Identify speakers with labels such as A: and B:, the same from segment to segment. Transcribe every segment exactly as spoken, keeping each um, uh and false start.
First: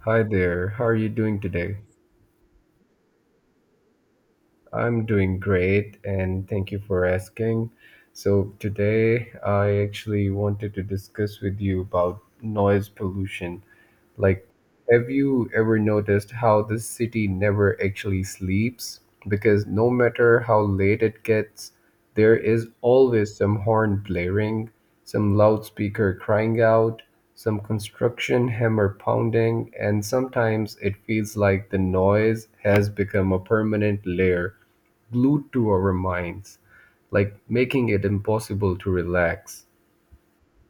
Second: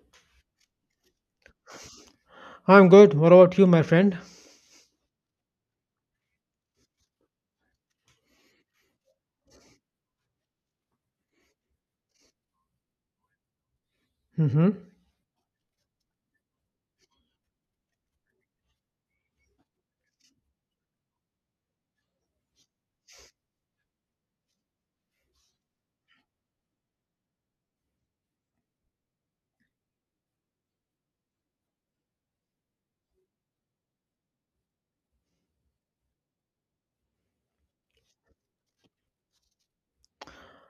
A: Hi there, how are you doing today?
B: I'm good. What about you, my friend?
A: I'm doing great and thank you for asking. So, today I actually wanted to discuss with you about noise pollution. Like,
B: hmm
A: have you ever noticed how this city never actually sleeps? Because no matter how late it gets, there is always some horn blaring, some loudspeaker crying out, some construction hammer pounding, and sometimes it feels like the noise has become a permanent layer glued to our minds, like making it impossible to relax.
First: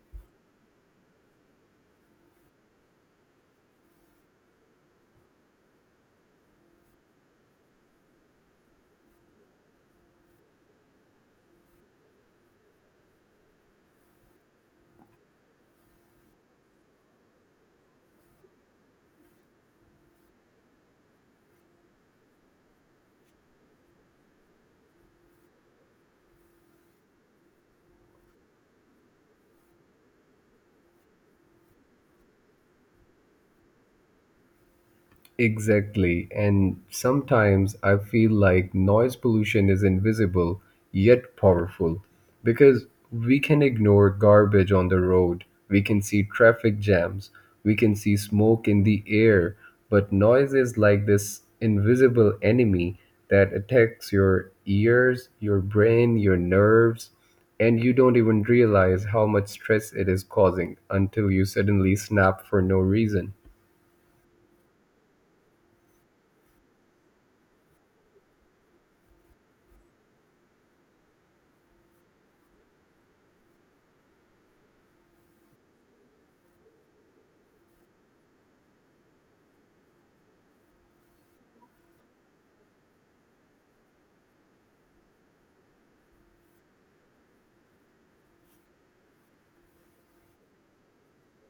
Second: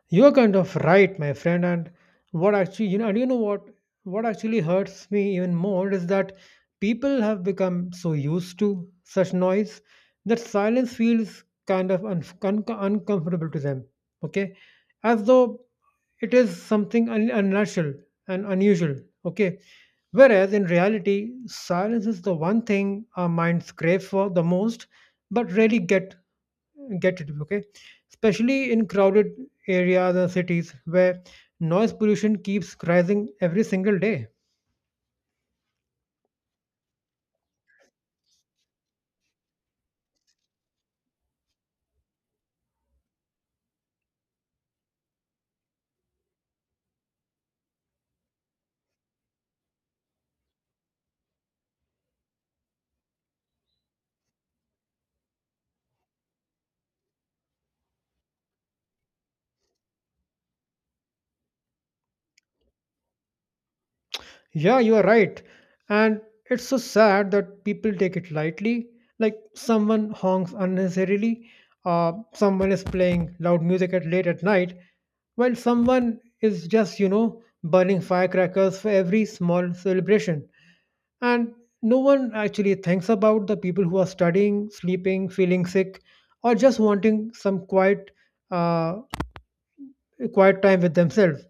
B: You're kind of right, my friend. And what actually, you know, and you know what? What actually hurts me even more is that people have become so used to such noise that silence feels kind of un- un- uncomfortable to them. Okay, as though it is something un- unnatural and unusual. Okay, whereas in reality, silence is the one thing our minds crave for the most, but rarely get get it, okay? Especially in crowded areas and cities where noise pollution keeps rising every single day.
A: Exactly. And sometimes I feel like noise pollution is invisible yet powerful because we can ignore garbage on the road, we can see traffic jams, we can see smoke in the air, but noise is like this invisible enemy that attacks your ears, your brain, your nerves, and you don't even realize how much stress it is causing until you suddenly snap for no reason.
B: Yeah, you are right. And it's so sad that people take it lightly. Like someone honks unnecessarily, uh, someone is playing loud music at late at night, while someone is just, you know, burning firecrackers for every small celebration. And no one actually thinks about the people who are studying, sleeping, feeling sick, or just wanting some quiet uh, quiet time with themselves.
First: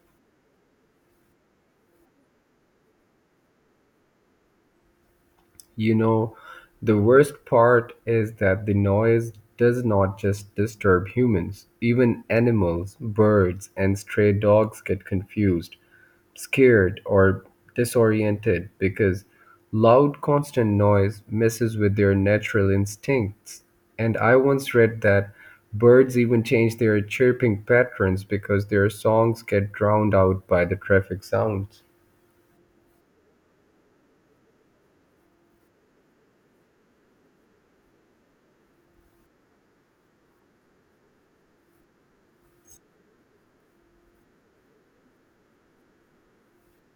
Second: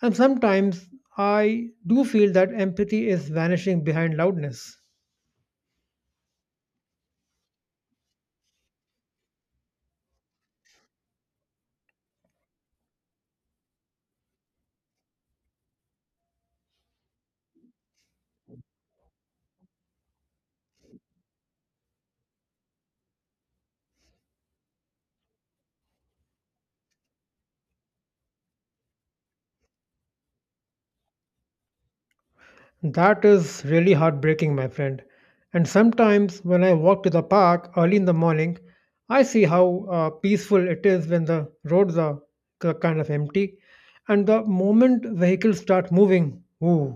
B: And sometimes I do feel that empathy is vanishing behind loudness.
A: You know, the worst part is that the noise does not just disturb humans. Even animals, birds, and stray dogs get confused, scared, or disoriented because loud, constant noise messes with their natural instincts. And I once read that birds even change their chirping patterns because their songs get drowned out by the traffic sounds.
B: That is really heartbreaking, my friend. And sometimes when I walk to the park early in the morning, I see how uh, peaceful it is when the roads are k- kind of empty, and the moment vehicles start moving, ooh,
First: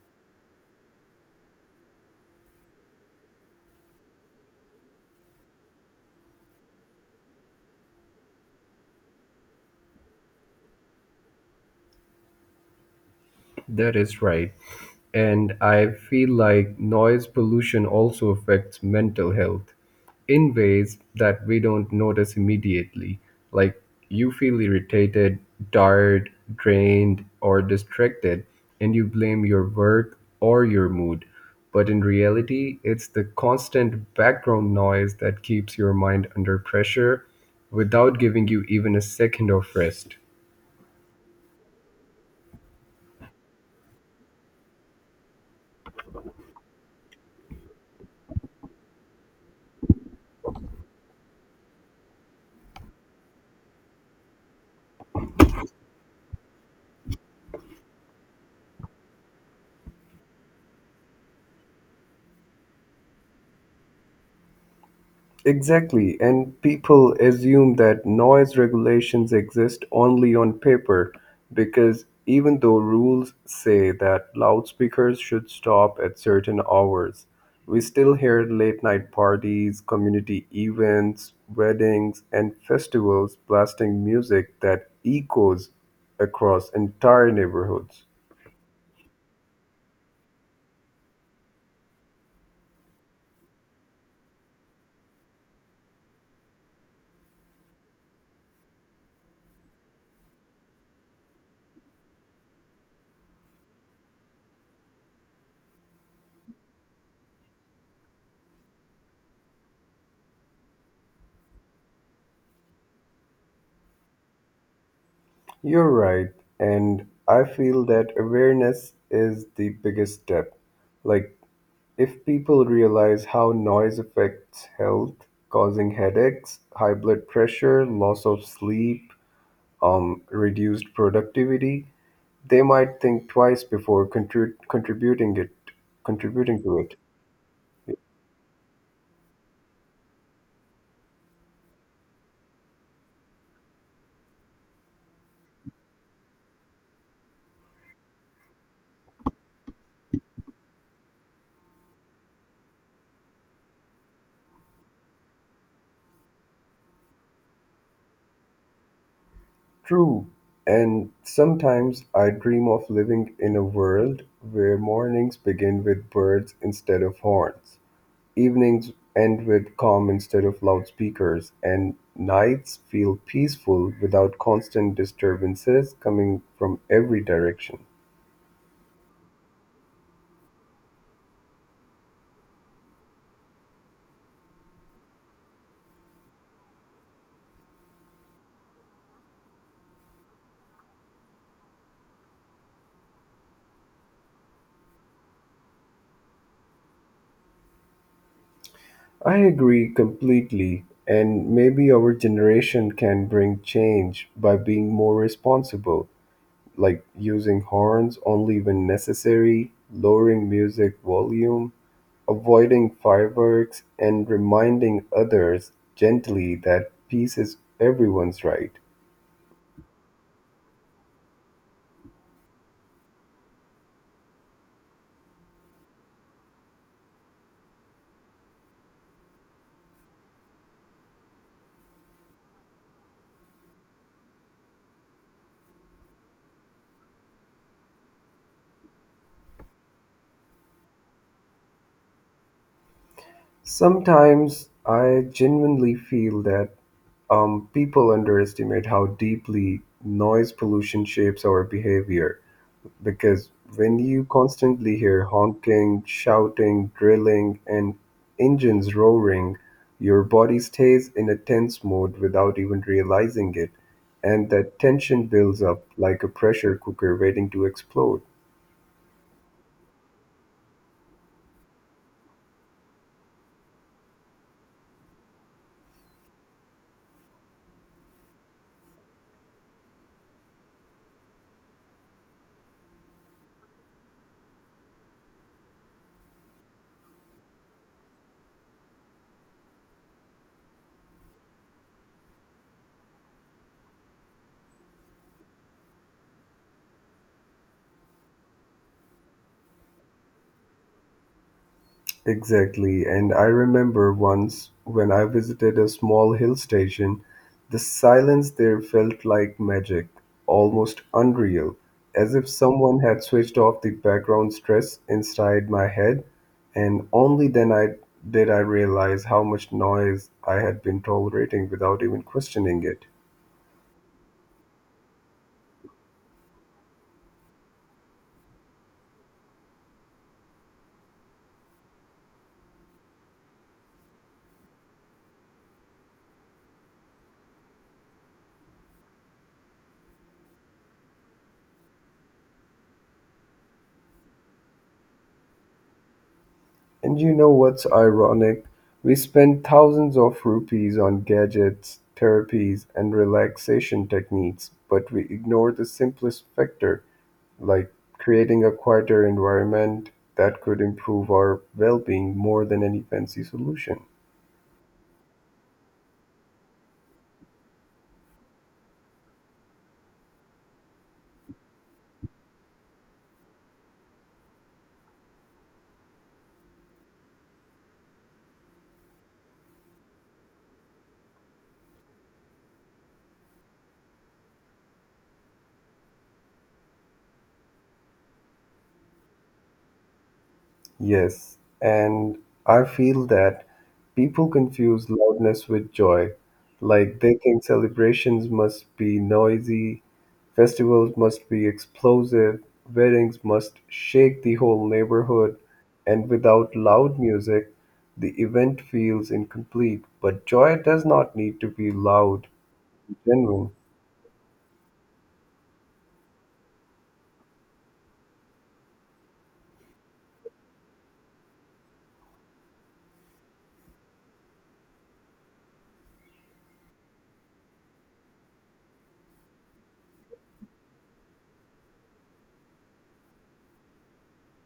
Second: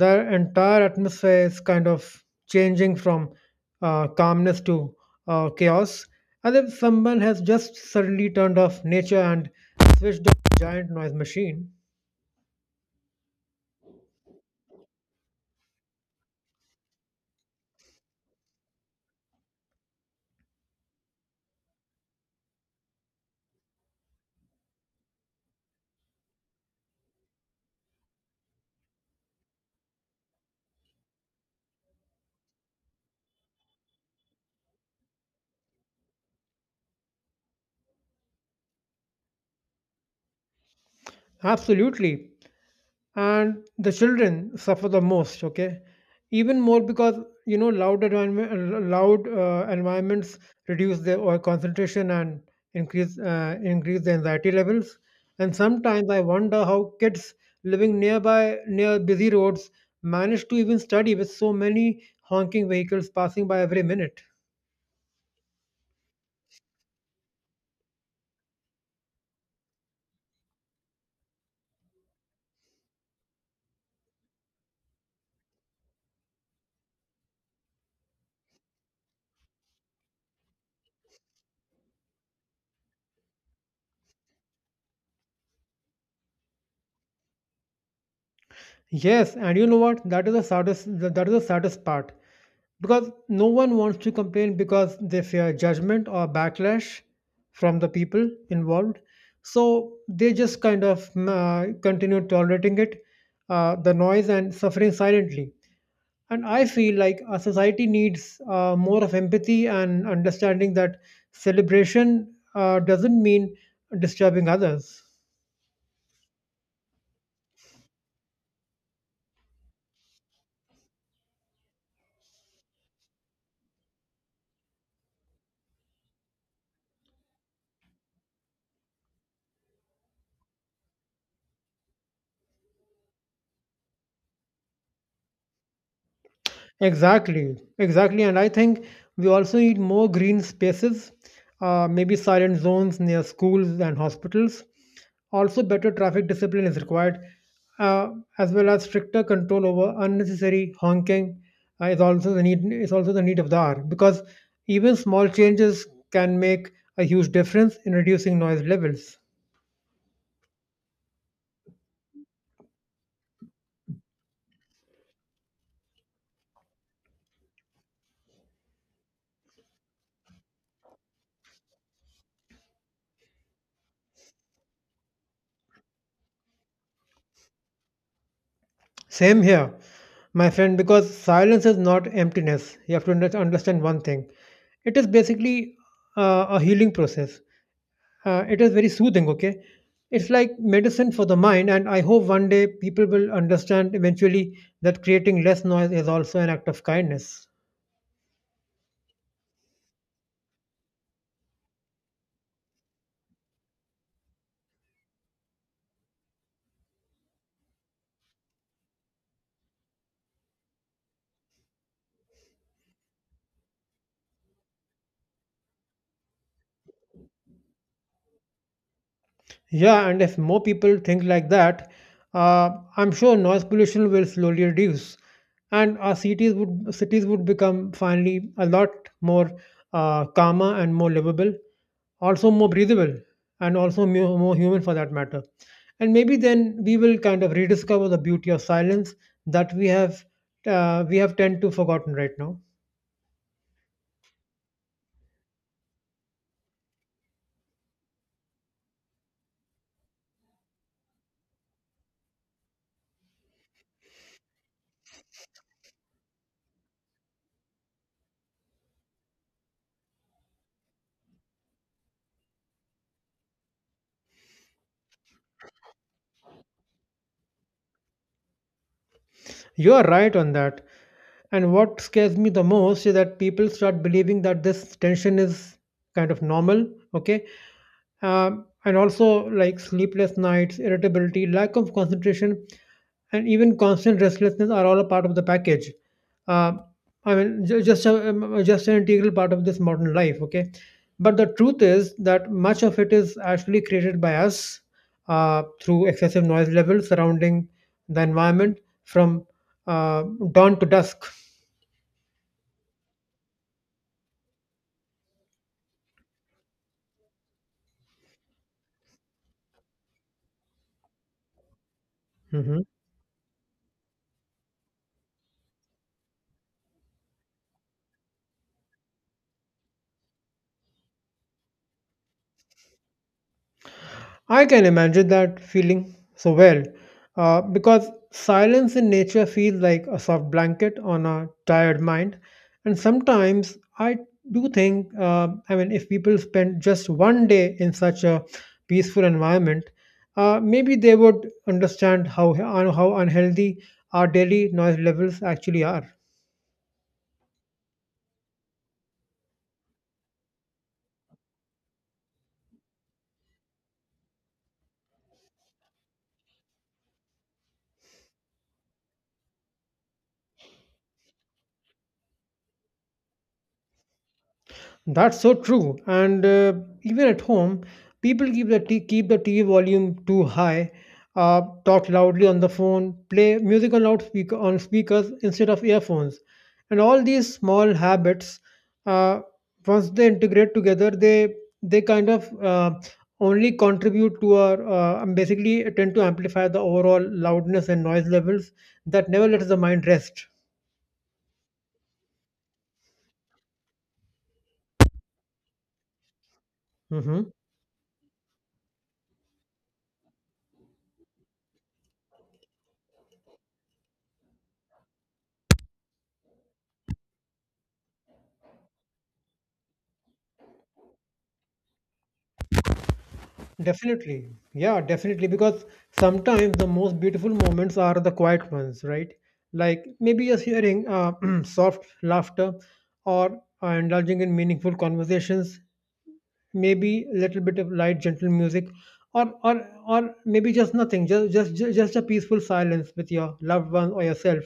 B: their entire atmosphere is kind of changing from uh, calmness to uh, chaos, as if someone has just suddenly turned off nature and switched on a giant noise machine.
A: That is right. And I feel like noise pollution also affects mental health in ways that we don't notice immediately. Like you feel irritated, tired, drained, or distracted, and you blame your work or your mood. But in reality, it's the constant background noise that keeps your mind under pressure without giving you even a second of rest.
B: Absolutely. And the children suffer the most, okay, even more, because you know, loud environment loud uh, environments reduce their oil concentration and increase uh, increase the anxiety levels. And sometimes I wonder how kids living nearby, near busy roads, manage to even study with so many honking vehicles passing by every minute.
A: Exactly, and people assume that noise regulations exist only on paper because even though rules say that loudspeakers should stop at certain hours, we still hear late night parties, community events, weddings, and festivals blasting music that echoes across entire neighborhoods.
B: Yes, and you know what? That is the saddest, that is the saddest part, because no one wants to complain because they fear judgment or backlash from the people involved. So they just kind of uh, continue tolerating it, uh, the noise, and suffering silently. And I feel like a society needs uh, more of empathy and understanding that celebration uh, doesn't mean disturbing others.
A: You're right, and I feel that awareness is the biggest step, like if people realize how noise affects health, causing headaches, high blood pressure, loss of sleep, um, reduced productivity, they might think twice before contri- contributing it contributing to it.
B: Exactly, exactly. And I think we also need more green spaces, uh, maybe silent zones near schools and hospitals. Also, better traffic discipline is required, uh, as well as stricter control over unnecessary honking uh, is also the need is also the need of the hour, because even small changes can make a huge difference in reducing noise levels.
A: True. And sometimes I dream of living in a world where mornings begin with birds instead of horns, evenings end with calm instead of loudspeakers, and nights feel peaceful without constant disturbances coming from every direction.
B: Same here, my friend, because silence is not emptiness. You have to under- understand one thing. It is basically uh, a healing process. Uh, it is very soothing, okay? It's like medicine for the mind, and I hope one day people will understand eventually that creating less noise is also an act of kindness.
A: I agree completely, and maybe our generation can bring change by being more responsible, like using horns only when necessary, lowering music volume, avoiding fireworks, and reminding others gently that peace is everyone's right.
B: Yeah, and if more people think like that, uh, I'm sure noise pollution will slowly reduce, and our cities would cities would become finally a lot more uh, calmer and more livable, also more breathable, and also mu- more human for that matter. And maybe then we will kind of rediscover the beauty of silence that we have uh, we have tend to forgotten right now.
A: Sometimes I genuinely feel that um, people underestimate how deeply noise pollution shapes our behavior because when you constantly hear honking, shouting, drilling, and engines roaring, your body stays in a tense mode without even realizing it, and that tension builds up like a pressure cooker waiting to explode.
B: You are right on that. And what scares me the most is that people start believing that this tension is kind of normal, okay? Um, and also like sleepless nights, irritability, lack of concentration, and even constant restlessness are all a part of the package. Um I mean, ju- just a, um, just an integral part of this modern life. Okay, but the truth is that much of it is actually created by us uh, through excessive noise levels surrounding the environment from uh, dawn to dusk.
A: Exactly. And I remember once when I visited a small hill station, the silence there felt like magic, almost unreal, as if
B: Mhm.
A: someone had switched off the background stress inside my head. And only then I did I realize how much noise I had been tolerating without even questioning it.
B: I can imagine that feeling so well, uh, because silence in nature feels like a soft blanket on a tired mind. And sometimes I do think, uh, I mean, if people spend just one day in such a peaceful environment, uh, maybe they would understand how, how unhealthy our daily noise levels actually are.
A: And you know what's ironic? We spend thousands of rupees on gadgets, therapies, and relaxation techniques, but we ignore the simplest factor, like creating a quieter environment that could improve our well being more than any fancy solution.
B: That's so true. And uh, even at home, people keep the t- keep the T V volume too high, uh, talk loudly on the phone, play music on loudspeaker on speakers instead of earphones, and all these small habits, uh, once they integrate together, they they kind of uh, only contribute to our uh, um, basically tend to amplify the overall loudness and noise levels that never lets the mind rest.
A: Yes, and I feel that people confuse loudness with joy. Like they
B: hmm
A: think celebrations must be noisy, festivals must be explosive, weddings must shake the whole neighborhood, and without loud music, the event feels incomplete. But joy does not need to be loud, to genuine.
B: Definitely. Yeah, definitely. Because sometimes the most beautiful moments are the quiet ones, right? Like maybe just hearing uh, soft laughter or uh, indulging in meaningful conversations, maybe a little bit of light, gentle music, or or or maybe just nothing, just just ju- just a peaceful silence with your loved one or yourself.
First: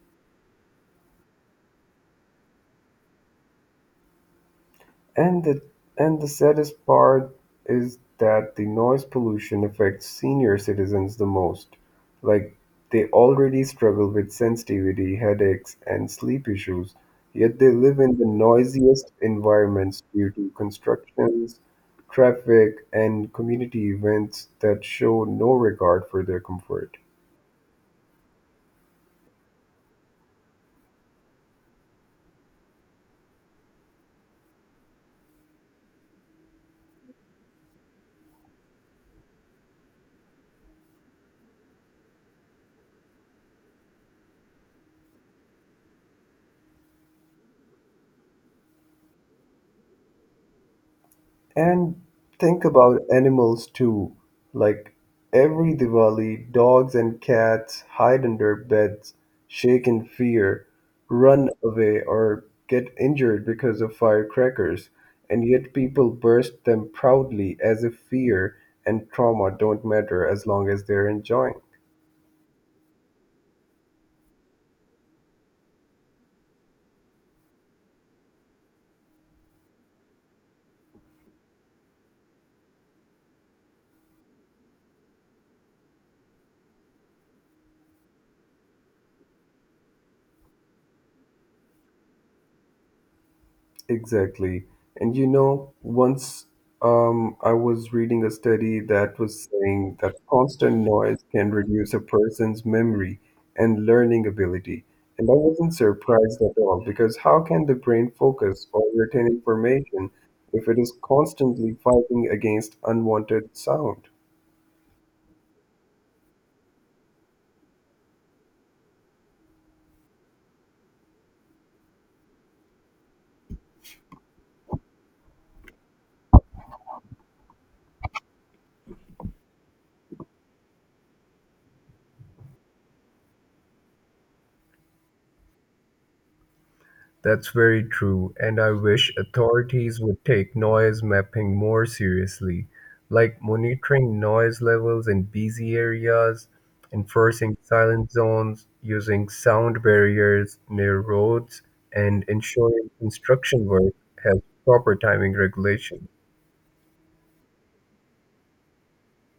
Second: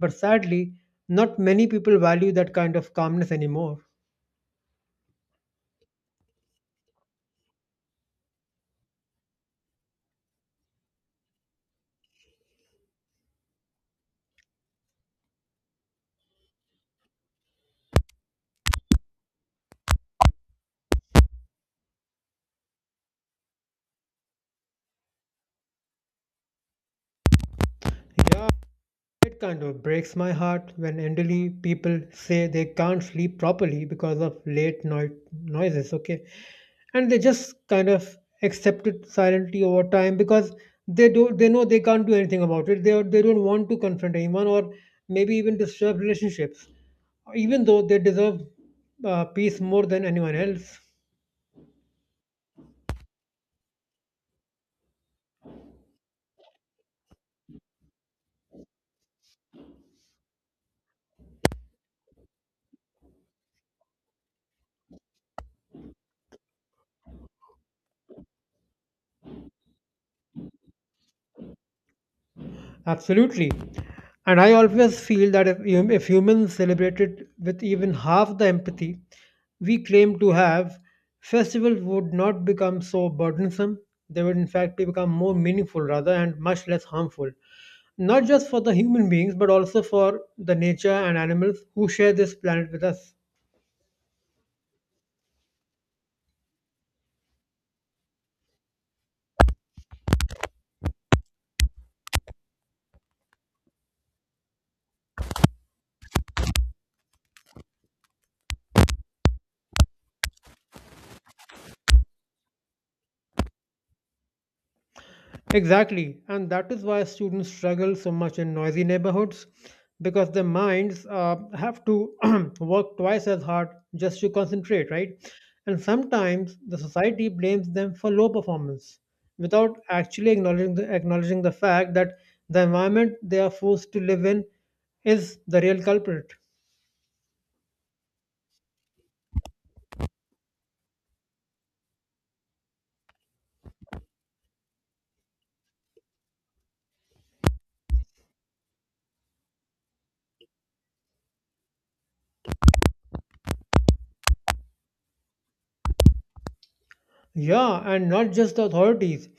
B: But sadly, not many people value that kind of calmness anymore.
A: And the and the saddest part is that the noise pollution affects senior citizens the most. Like they already struggle with sensitivity, headaches, and sleep issues, yet they live in the noisiest environments due to constructions, traffic, and community events that show no regard for their comfort.
B: Yeah, it kind of breaks my heart when elderly people say they can't sleep properly because of late night noises, okay? And they just kind of accept it silently over time, because they do they know they can't do anything about it. They are, they don't want to confront anyone or maybe even disturb relationships, even though they deserve uh, peace more than anyone else.
A: And think about animals too. Like every Diwali, dogs and cats hide under beds, shake in fear, run away, or get injured because of firecrackers. And yet people burst them proudly as if fear and trauma don't matter as long as they're enjoying.
B: Absolutely. And I always feel that if, hum- if humans celebrated with even half the empathy we claim to have, festivals would not become so burdensome. They would, in fact, be- become more meaningful rather, and much less harmful. Not just for the human beings, but also for the nature and animals who share this planet with us.
A: Exactly. And you know, once um, I was reading a study that was saying that constant noise can reduce a person's memory and learning ability. And I wasn't surprised at all because how can the brain focus or retain information if it is constantly fighting against unwanted sound?
B: Exactly, and that is why students struggle so much in noisy neighborhoods because their minds uh, have to work twice as hard just to concentrate, right? And sometimes the society blames them for low performance without actually acknowledging the, acknowledging the fact that the environment they are forced to live in is the real culprit.
A: That's very true, and I wish authorities would take noise mapping more seriously, like monitoring noise levels in busy areas, enforcing silent zones, using sound barriers near roads, and ensuring construction work has proper timing regulation.
B: Yeah, and not just the authorities.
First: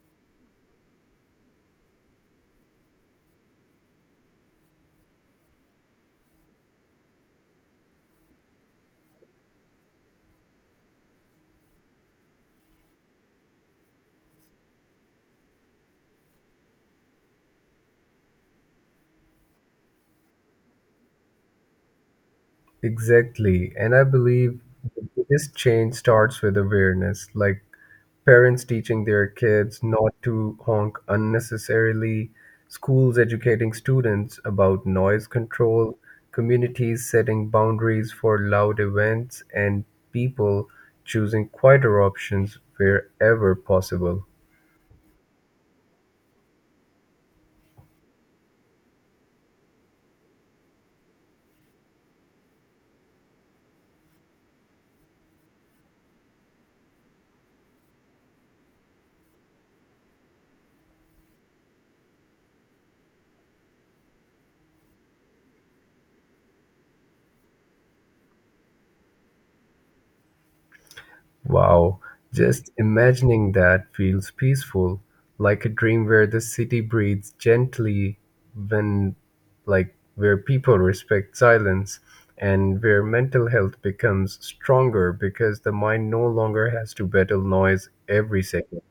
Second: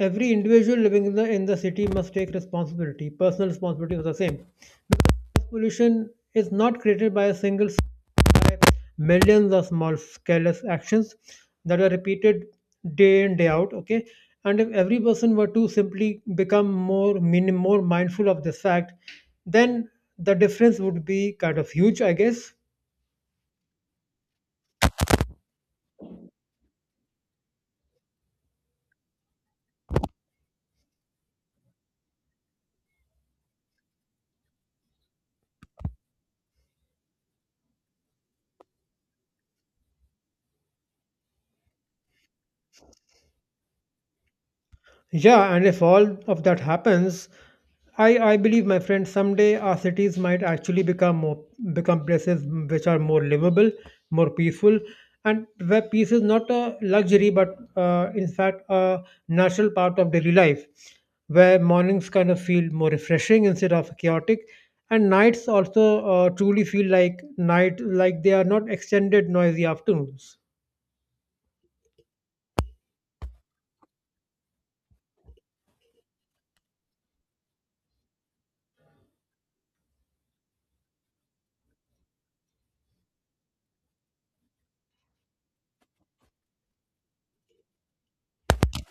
B: Every individual living in the in the city must take responsibility, personal responsibility for the same. Pollution is not created by a single sky, millions of small careless actions that are repeated day in day out, okay. And if every person were to simply become more mean, more mindful of this fact, then the difference would be kind of huge, I guess.
A: Exactly, and I believe the biggest change starts with awareness, like parents teaching their kids not to honk unnecessarily, schools educating students about noise control, communities setting boundaries for loud events, and people choosing quieter options wherever possible.
B: Yeah, and if all of that happens, I, I believe, my friend, someday our cities might actually become more become places which are more livable, more peaceful, and where peace is not a luxury, but uh, in fact a natural part of daily life, where mornings kind of feel more refreshing instead of chaotic, and nights also uh, truly feel like night, like they are not extended noisy afternoons.
A: Wow, just imagining that feels peaceful, like a dream where the city breathes gently, when, like, where people respect silence and where mental health becomes stronger because the mind no longer has to battle noise every second.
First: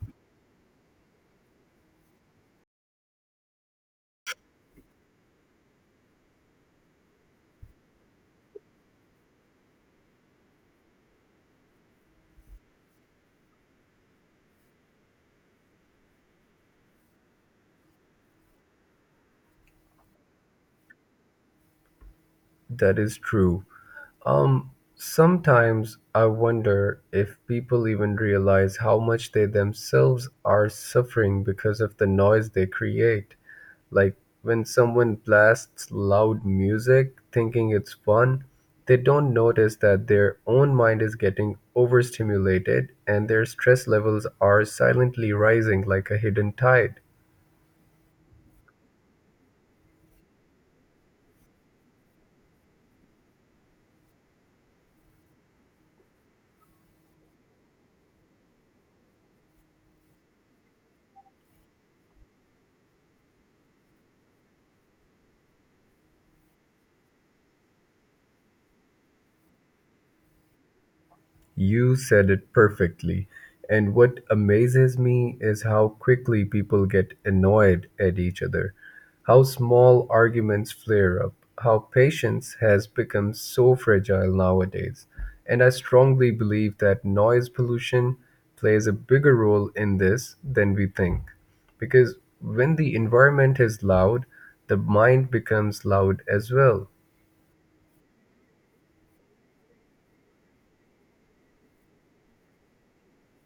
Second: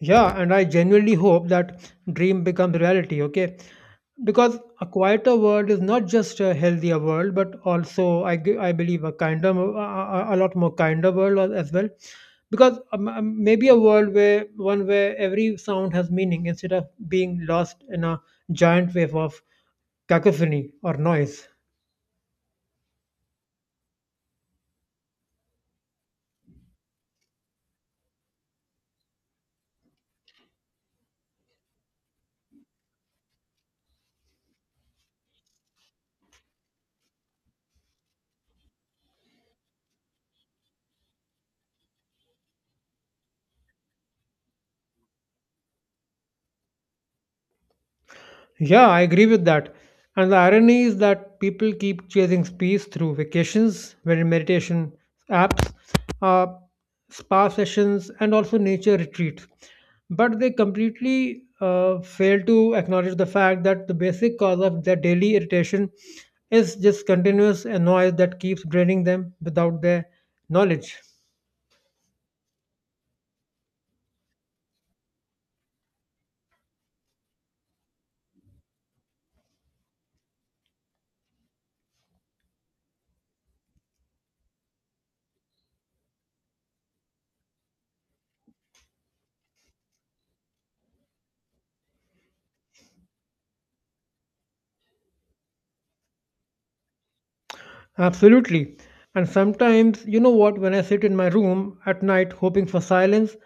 B: Yeah, and I genuinely hope that dream becomes reality, okay? Because a quieter world is not just a healthier world, but also I, g- I believe a kinder, mo- a, a a lot more kinder world al- as well. Because um, um, maybe a world where one where every sound has meaning instead of being lost in a giant wave of cacophony or noise.
A: That is true. Um, sometimes I wonder if people even realize how much they themselves are suffering because of the noise they create. Like when someone blasts loud music thinking it's fun, they don't notice that their own mind is getting overstimulated and their stress levels are silently rising like a hidden tide.
B: Yeah, I agree with that. And the irony is that people keep chasing peace through vacations, when meditation apps, uh, spa sessions, and also nature retreats. But they completely uh, fail to acknowledge the fact that the basic cause of their daily irritation is just continuous noise that keeps draining them without their knowledge.
A: You said it perfectly. And what amazes me is how quickly people get annoyed at each other, how small arguments flare up, how patience has become so fragile nowadays. And I strongly believe that noise pollution plays a bigger role in this than we think. Because when the environment is loud, the mind becomes loud as well.
B: Absolutely. And sometimes, you know what, when I sit in my room at night hoping for silence,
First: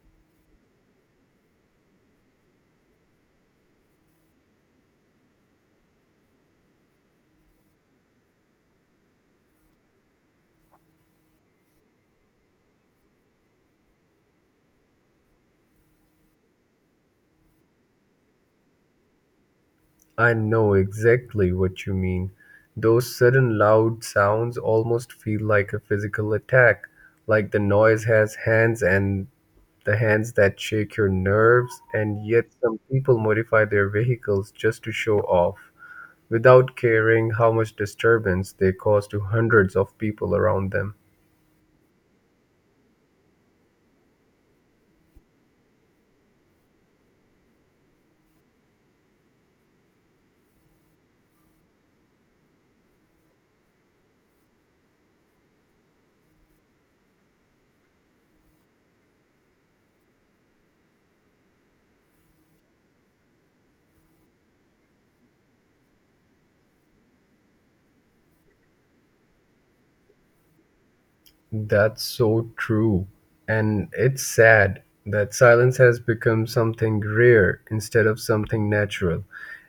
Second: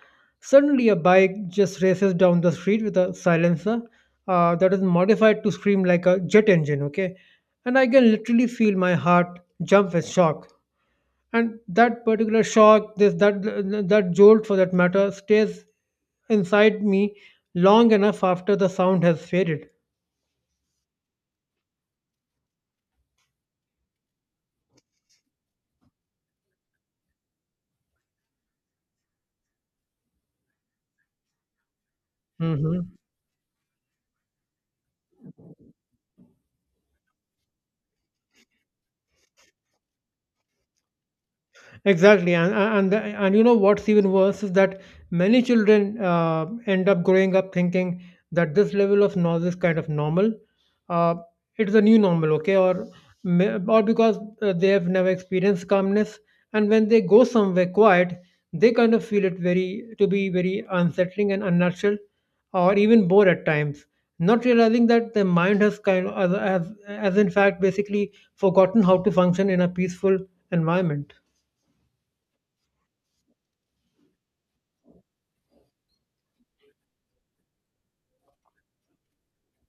B: suddenly a bike just races down the street with a silencer uh, that is modified to scream like a jet engine, okay? And I can literally feel my heart jump with shock. And that particular shock, this that that jolt for that matter, stays inside me long enough after the sound has faded.
A: I know exactly what you mean. Those sudden loud sounds almost feel like a physical attack, like the noise has hands and the hands that shake your nerves, and yet some
B: hmm
A: people modify their vehicles just to show off, without caring how much disturbance they cause to hundreds of people around them.
B: Exactly, and and and you know what's even worse is that many children uh, end up growing up thinking that this level of noise is kind of normal. Uh, it's a new normal, okay, or may- or because uh, they have never experienced calmness, and when they go somewhere quiet, they kind of feel it very to be very unsettling and unnatural, or even bored at times. Not realizing that their mind has kind of has, has in fact basically forgotten how to function in a peaceful environment.
A: That's so true. And it's sad that silence has become something rare instead of something natural.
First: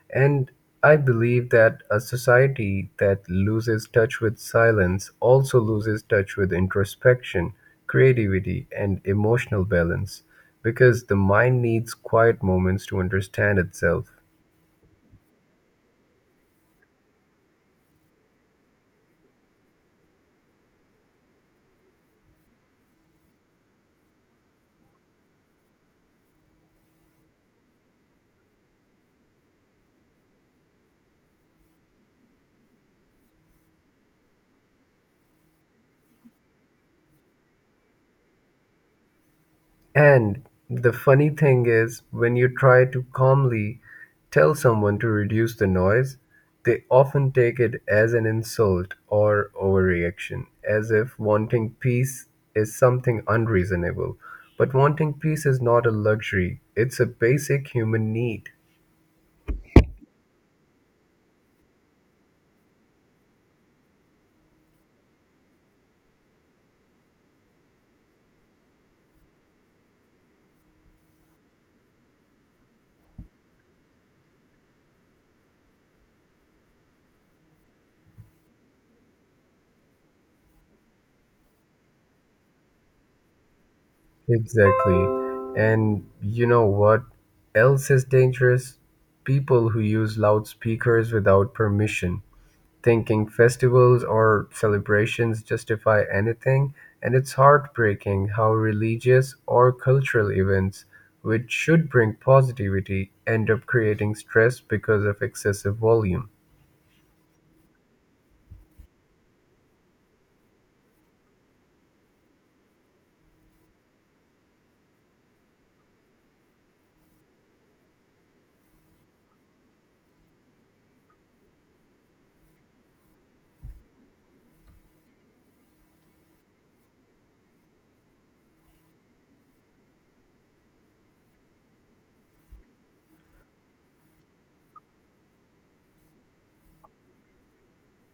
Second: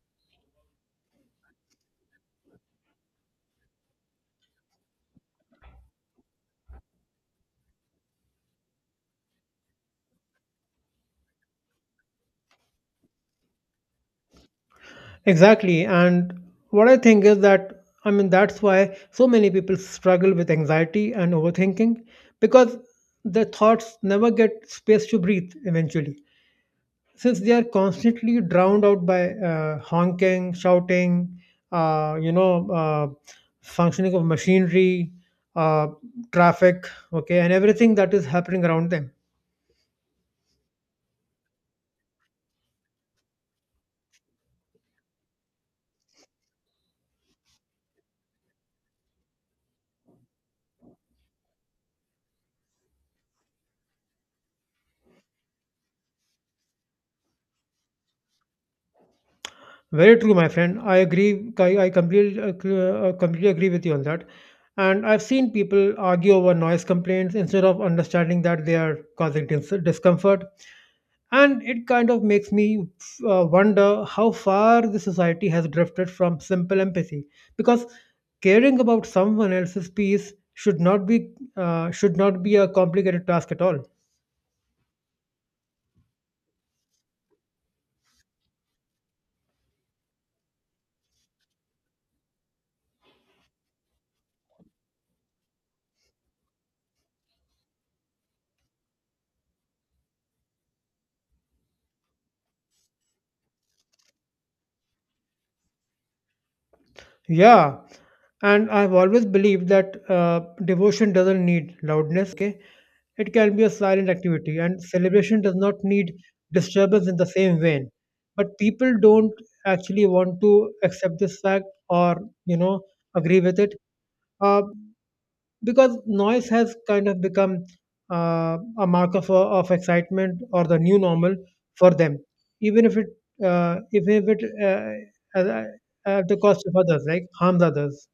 A: And I believe that a society that loses touch with silence also loses touch with introspection, creativity, and emotional balance because the mind needs quiet moments to understand itself.
B: Exactly. And what I think is that, I mean, that's why so many people struggle with anxiety and overthinking, because the thoughts never get space to breathe eventually. Since they are constantly drowned out by uh, honking, shouting, uh, you know, uh, functioning of machinery, uh, traffic, okay, and everything that is happening around them.
A: And the funny thing is, when you try to calmly tell someone to reduce the noise, they often take it as an insult or overreaction, as if wanting peace is something unreasonable. But wanting peace is not a luxury, it's a basic human need.
B: Very true, my friend. I agree. I, I completely, uh, completely agree with you on that. And I've seen people argue over noise complaints instead of understanding that they are causing dis- discomfort. And it kind of makes me uh, wonder how far the society has drifted from simple empathy. Because caring about someone else's peace should not be uh, should not be a complicated task at all.
A: Exactly. And you know what else is dangerous? People who use loudspeakers without permission thinking festivals or celebrations justify anything, and it's heartbreaking how religious or cultural events, which should bring positivity, end up creating stress because of excessive volume.
B: Yeah, and I've always believed that uh, devotion doesn't need loudness. Okay, it can be a silent activity, and celebration does not need disturbance in the same vein. But people don't actually want to accept this fact or you know agree with it uh, because noise has kind of become uh, a marker for, of excitement or the new normal for them, even if it uh, even if it uh, at, at the cost of others, like harms others.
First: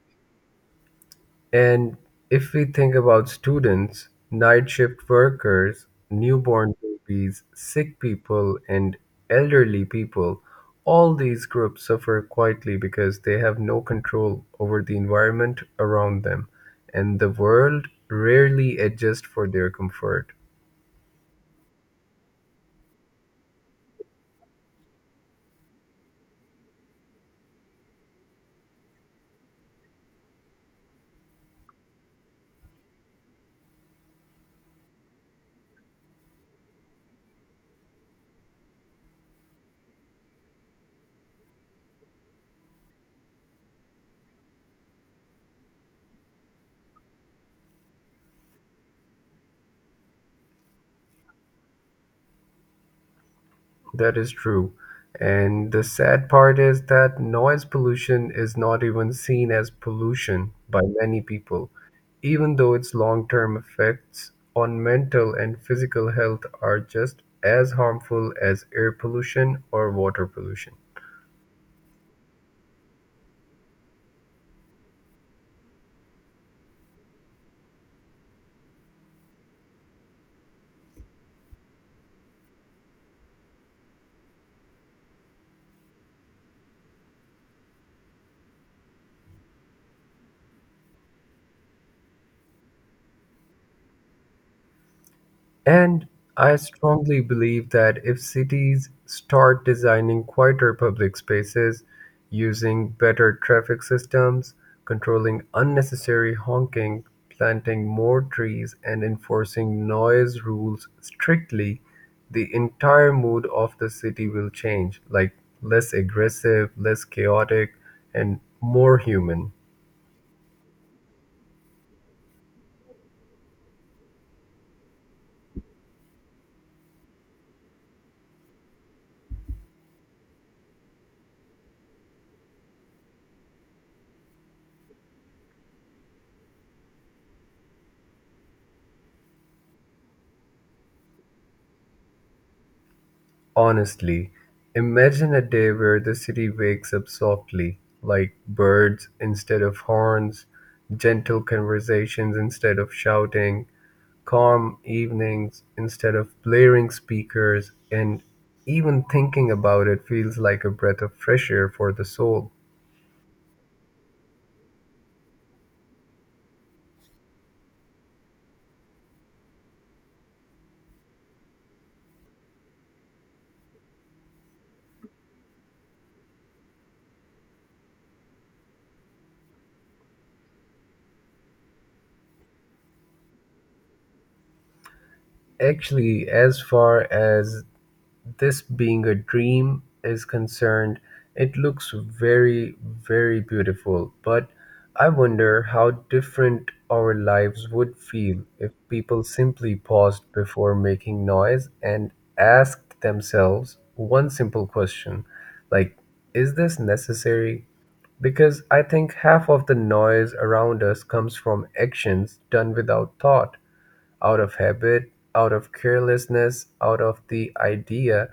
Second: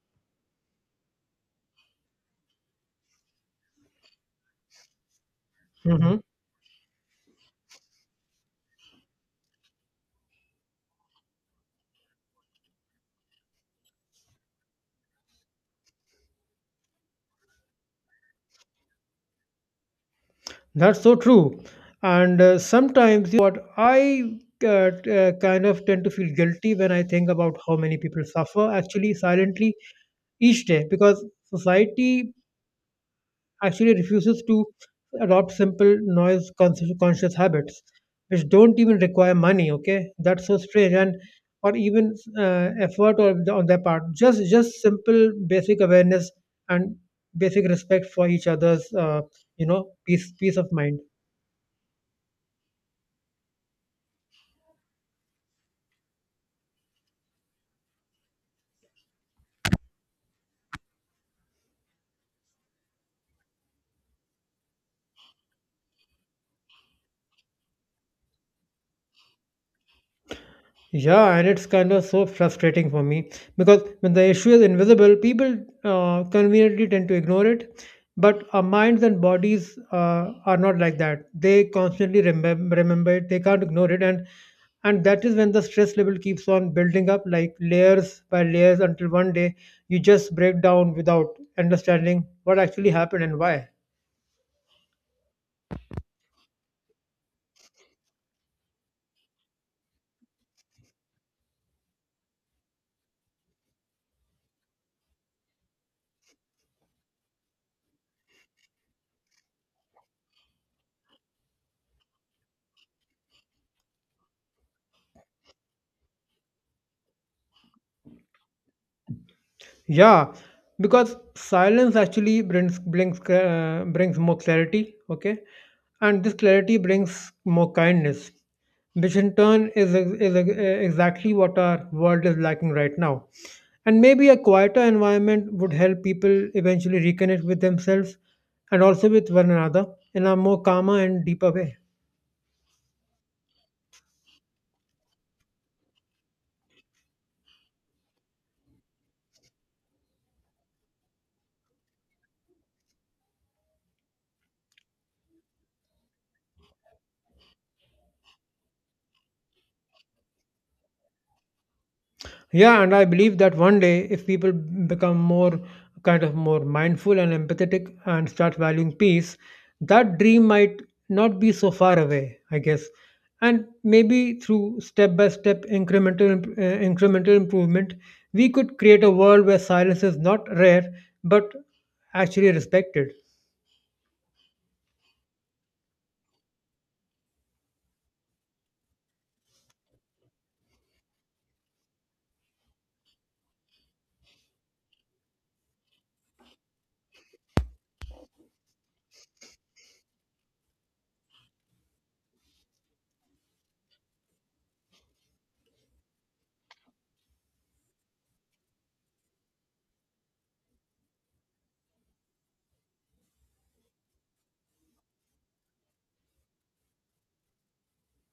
A: And if we think about students, night shift workers,
B: Mhm.
A: newborn babies, sick people, and elderly people, all these groups suffer quietly because they have no control over the environment around them, and the world rarely adjusts for their comfort.
B: That's so true. And uh, sometimes, you know what, I uh, t- uh, kind of tend to feel guilty when I think about how many people suffer actually silently each day because society actually refuses to adopt simple noise conscious, conscious habits which don't even require money. Okay, that's so strange. And or even uh, effort or the, on their part, just just simple basic awareness and basic respect for each other's, uh, you know peace, peace of mind.
A: That is true. And the sad part is that noise pollution is not even seen as pollution by many people, even though its long term effects on mental and physical health are just as harmful as air pollution or water pollution.
B: Yeah, and it's kind of so frustrating for me because when the issue is invisible, people uh, conveniently tend to ignore it. But our minds and bodies uh, are not like that. They constantly remember, remember it. They can't ignore it, and and that is when the stress level keeps on building up, like layers by layers, until one day you just break down without understanding what actually happened and why.
A: And I strongly believe that if cities start designing quieter public spaces, using better traffic systems, controlling unnecessary honking, planting more trees, and enforcing noise rules strictly, the entire mood of the city will change, like less aggressive, less chaotic, and more human.
B: Yeah, because silence actually brings, brings uh, brings more clarity, okay, and this clarity brings more kindness, which in turn is is uh, exactly what our world is lacking right now. And maybe a quieter environment would help people eventually reconnect with themselves and also with one another in a more calmer and deeper way.
A: Honestly, imagine a day where the city wakes up softly, like birds instead of horns, gentle conversations instead of shouting, calm evenings instead of blaring speakers, and even thinking about it feels like a breath of fresh air for the soul.
B: Yeah, and I believe that one day, if people become more kind of more mindful and empathetic and start valuing peace, that dream might not be so far away, I guess. And maybe through step by step incremental imp- uh, incremental improvement, we could create a world where silence is not rare but actually respected.
A: Actually, as far as this being a dream is concerned, it looks very, very beautiful. But I wonder how different our lives would feel if people simply paused before making noise and asked themselves one simple question, like, is this necessary? Because I think half of the noise around us comes from actions done without thought, out of habit, out of carelessness, out of the idea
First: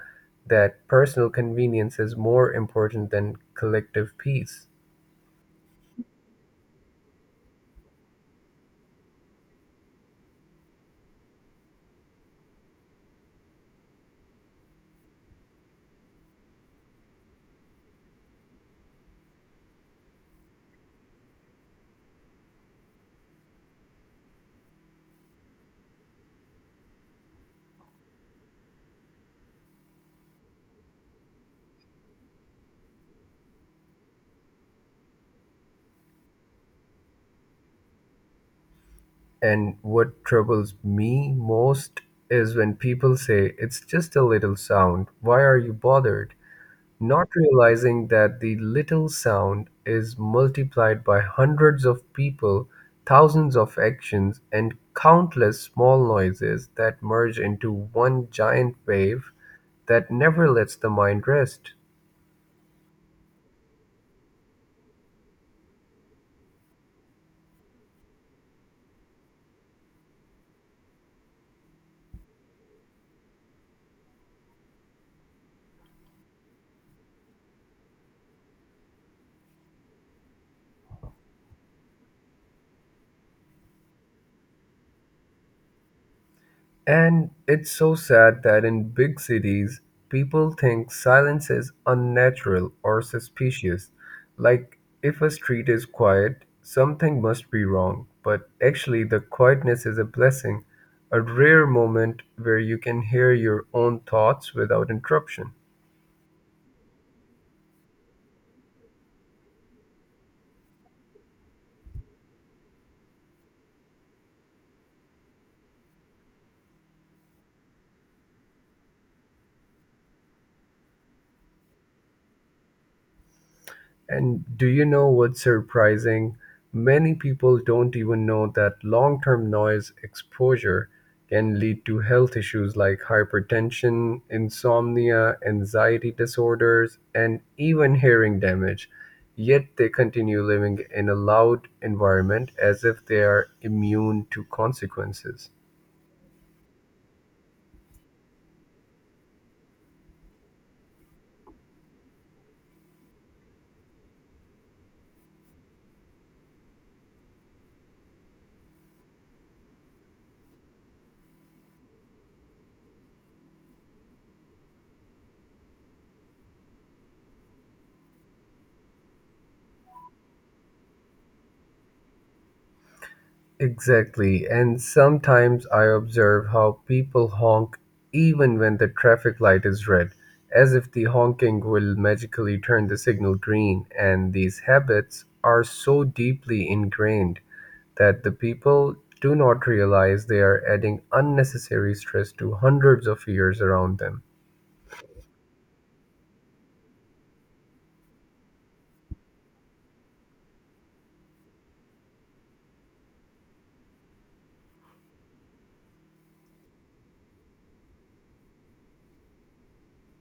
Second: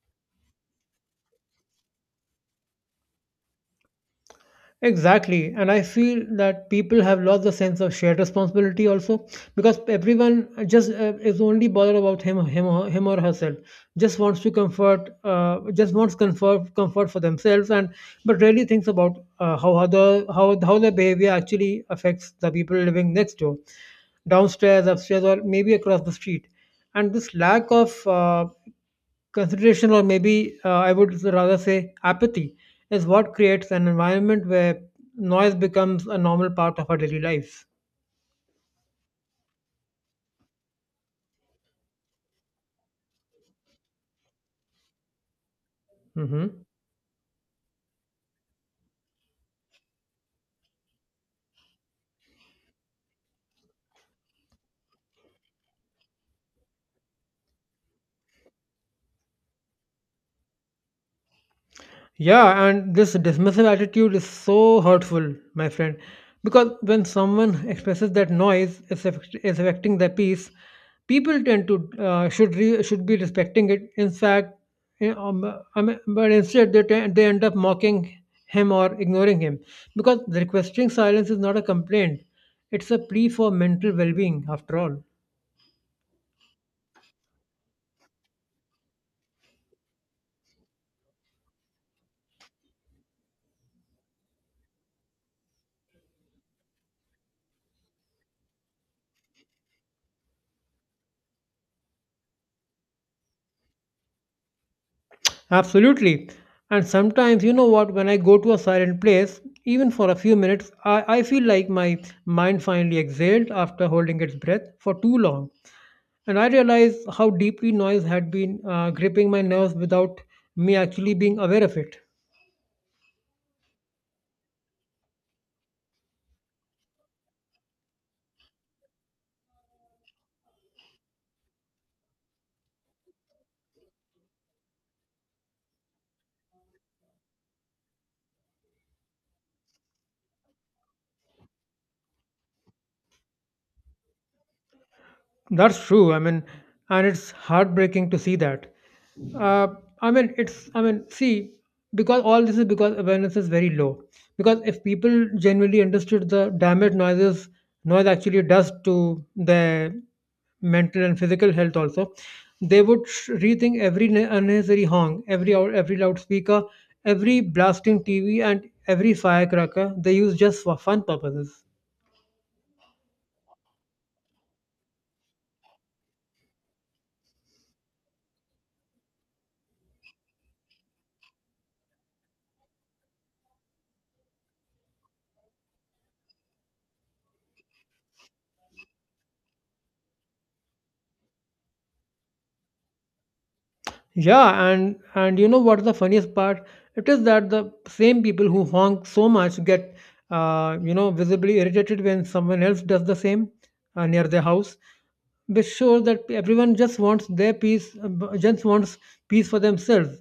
A: that personal convenience is more important than collective peace.
B: Exactly. And I feel that people have lost the sense of shared responsibility also because everyone just uh, is only bothered about him, him, or- him or herself. Just wants to comfort, uh, just wants comfort, comfort for themselves, and but really thinks about uh, how other how how their behavior actually affects the people living next door, downstairs, upstairs, or maybe across the street. And this lack of uh, consideration, or maybe uh, I would rather say apathy, is what creates an environment where noise becomes a normal part of our daily lives.
A: And what troubles me most is when people say, "It's just a little sound, why are you bothered?"
B: Hmm.
A: not realizing that the little sound is multiplied by hundreds of people, thousands of actions, and countless small noises that merge into one giant wave that never lets the mind rest.
B: Yeah, and this dismissive attitude is so hurtful, my friend, because when someone expresses that noise is, affect- is affecting their peace, people tend to uh, should re- should be respecting it. In fact, you know, um, I mean, but instead they te- they end up mocking him or ignoring him because requesting silence is not a complaint; it's a plea for mental well-being, after all.
A: And it's so sad that in big cities, people think silence is unnatural or suspicious. Like, if a street is quiet, something must be wrong. But actually, the quietness is a blessing, a rare moment where you can hear your own thoughts without interruption.
B: Absolutely. And sometimes, you know what, when I go to a silent place, even for a few minutes, I, I feel like my mind finally exhaled after holding its breath for too long. And I realized how deeply noise had been uh, gripping my nerves without me actually being aware of it.
A: And do you know what's surprising? Many people don't even know that long term noise exposure can lead to health issues like hypertension, insomnia, anxiety disorders, and even hearing damage. Yet they continue living in a loud environment as if they are immune to consequences.
B: That's true. I mean, and it's heartbreaking to see that. Uh, I mean, it's, I mean, See, because all this is because awareness is very low. Because if people genuinely understood the damage noises, noise actually does to their mental and physical health also, they would sh- rethink every ne- unnecessary honk, every hour, every loudspeaker, every blasting T V, and every firecracker they use just for fun purposes.
A: Exactly, and sometimes I observe how people honk even when the traffic light is red, as if the honking will magically turn the signal green, and these habits are so deeply ingrained that the people do not realize they are adding unnecessary stress to hundreds of years around them.
B: Yeah, and and you know what's the funniest part? It is that the same people who honk so much get, uh, you know, visibly irritated when someone else does the same uh, near their house, which shows that everyone just wants their peace, uh, b- just wants peace for themselves,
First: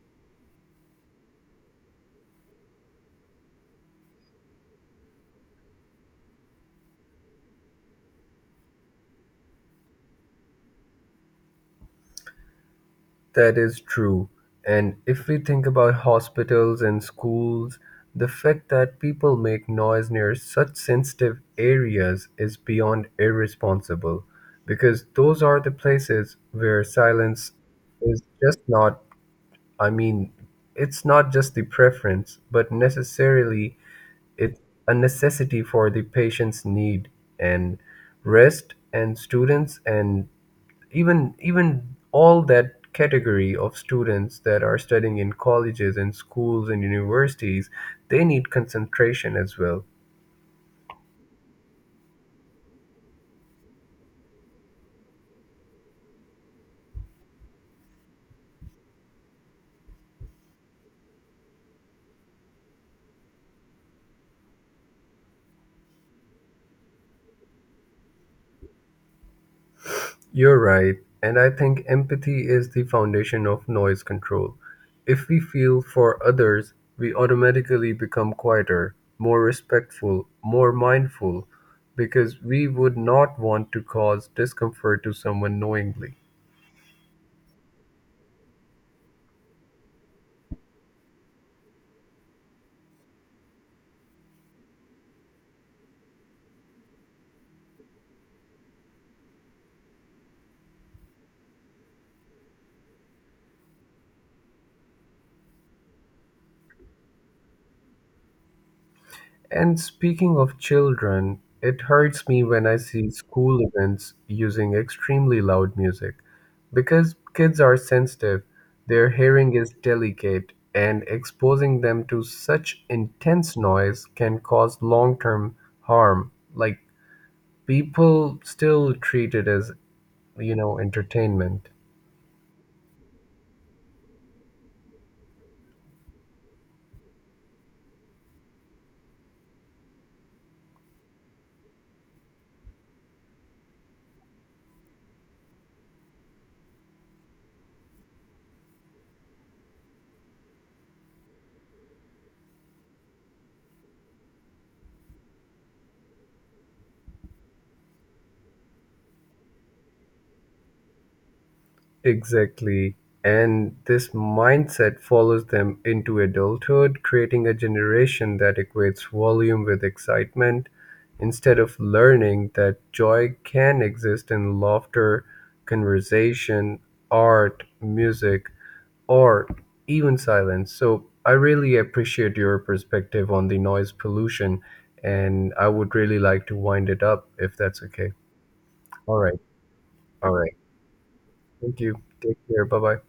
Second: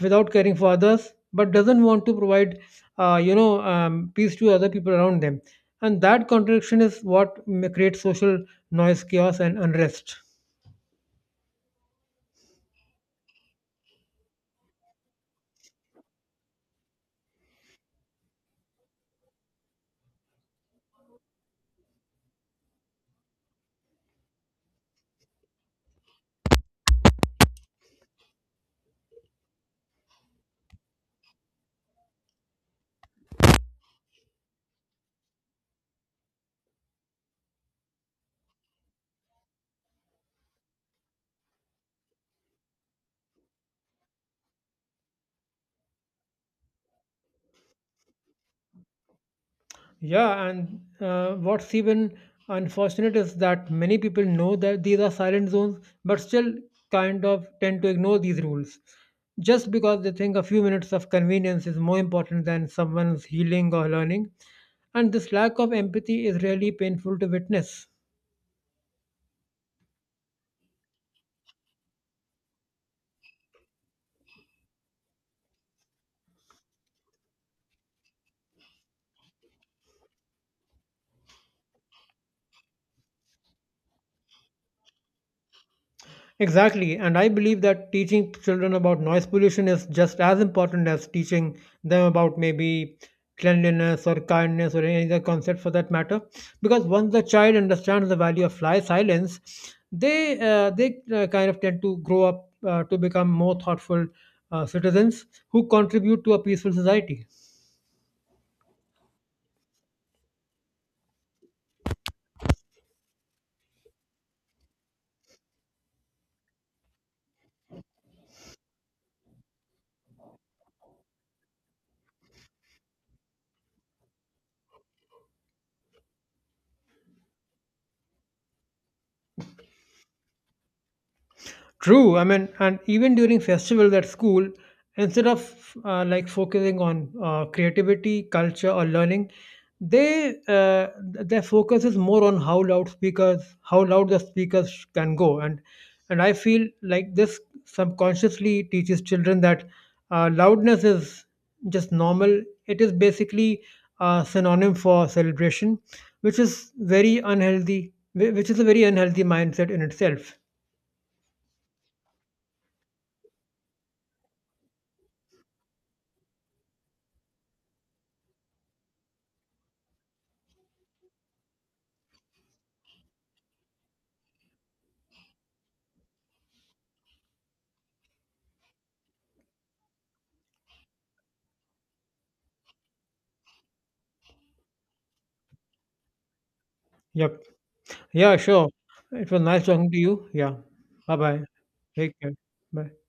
B: without caring for others, but doesn't want to provide uh, you know, um, peace to other people around them, and that contradiction is what ma- creates social noise, chaos, and unrest.
A: That is true. And if we think about hospitals and schools, the fact that people make noise near such sensitive areas is beyond irresponsible because those are the places where silence is just not, I mean, it's not just the preference, but necessarily it's a necessity for the patient's need and rest, and students, and even even all that category of students that are studying in colleges and schools and universities, they need concentration as well.
B: Yeah, and uh, what's even unfortunate is that many people know that these are silent zones, but still kind of tend to ignore these rules just because they think a few minutes of convenience is more important than someone's healing or learning. And this lack of empathy is really painful to witness.
A: You're right, and I think empathy is the foundation of noise control. If we feel for others, we automatically become quieter, more respectful, more mindful, because we would not want to cause discomfort to someone knowingly.
B: Exactly, and I believe that teaching children about noise pollution is just as important as teaching them about maybe cleanliness or kindness or any other concept for that matter. Because once the child understands the value of fly silence, they uh, they uh, kind of tend to grow up uh, to become more thoughtful uh, citizens who contribute to a peaceful society.
A: And speaking of children, it hurts me when I see school events using extremely loud music because kids are sensitive, their hearing is delicate, and exposing them to such intense noise can cause long term harm. Like, people still treat it as, you know, entertainment.
B: True. I mean, and even during festivals at school, instead of uh, like focusing on uh, creativity, culture, or learning, they uh, th- their focus is more on how loudspeakers, how loud the speakers can go, and and I feel like this subconsciously teaches children that uh, loudness is just normal. It is basically a synonym for celebration, which is very unhealthy, whi- which is a very unhealthy mindset in itself.
A: Exactly. And this mindset follows them into adulthood, creating a generation that equates volume with excitement instead of learning that joy can exist in laughter, conversation, art, music, or even silence. So I really appreciate your perspective on the noise pollution, and I would really like to wind it up
B: Yep.
A: if that's okay.
B: Yeah, sure.
A: All
B: It was
A: right.
B: nice talking to you.
A: All right.
B: Yeah. Bye bye.
A: Thank you.
B: Take care.
A: Take care. Bye
B: Bye.
A: bye.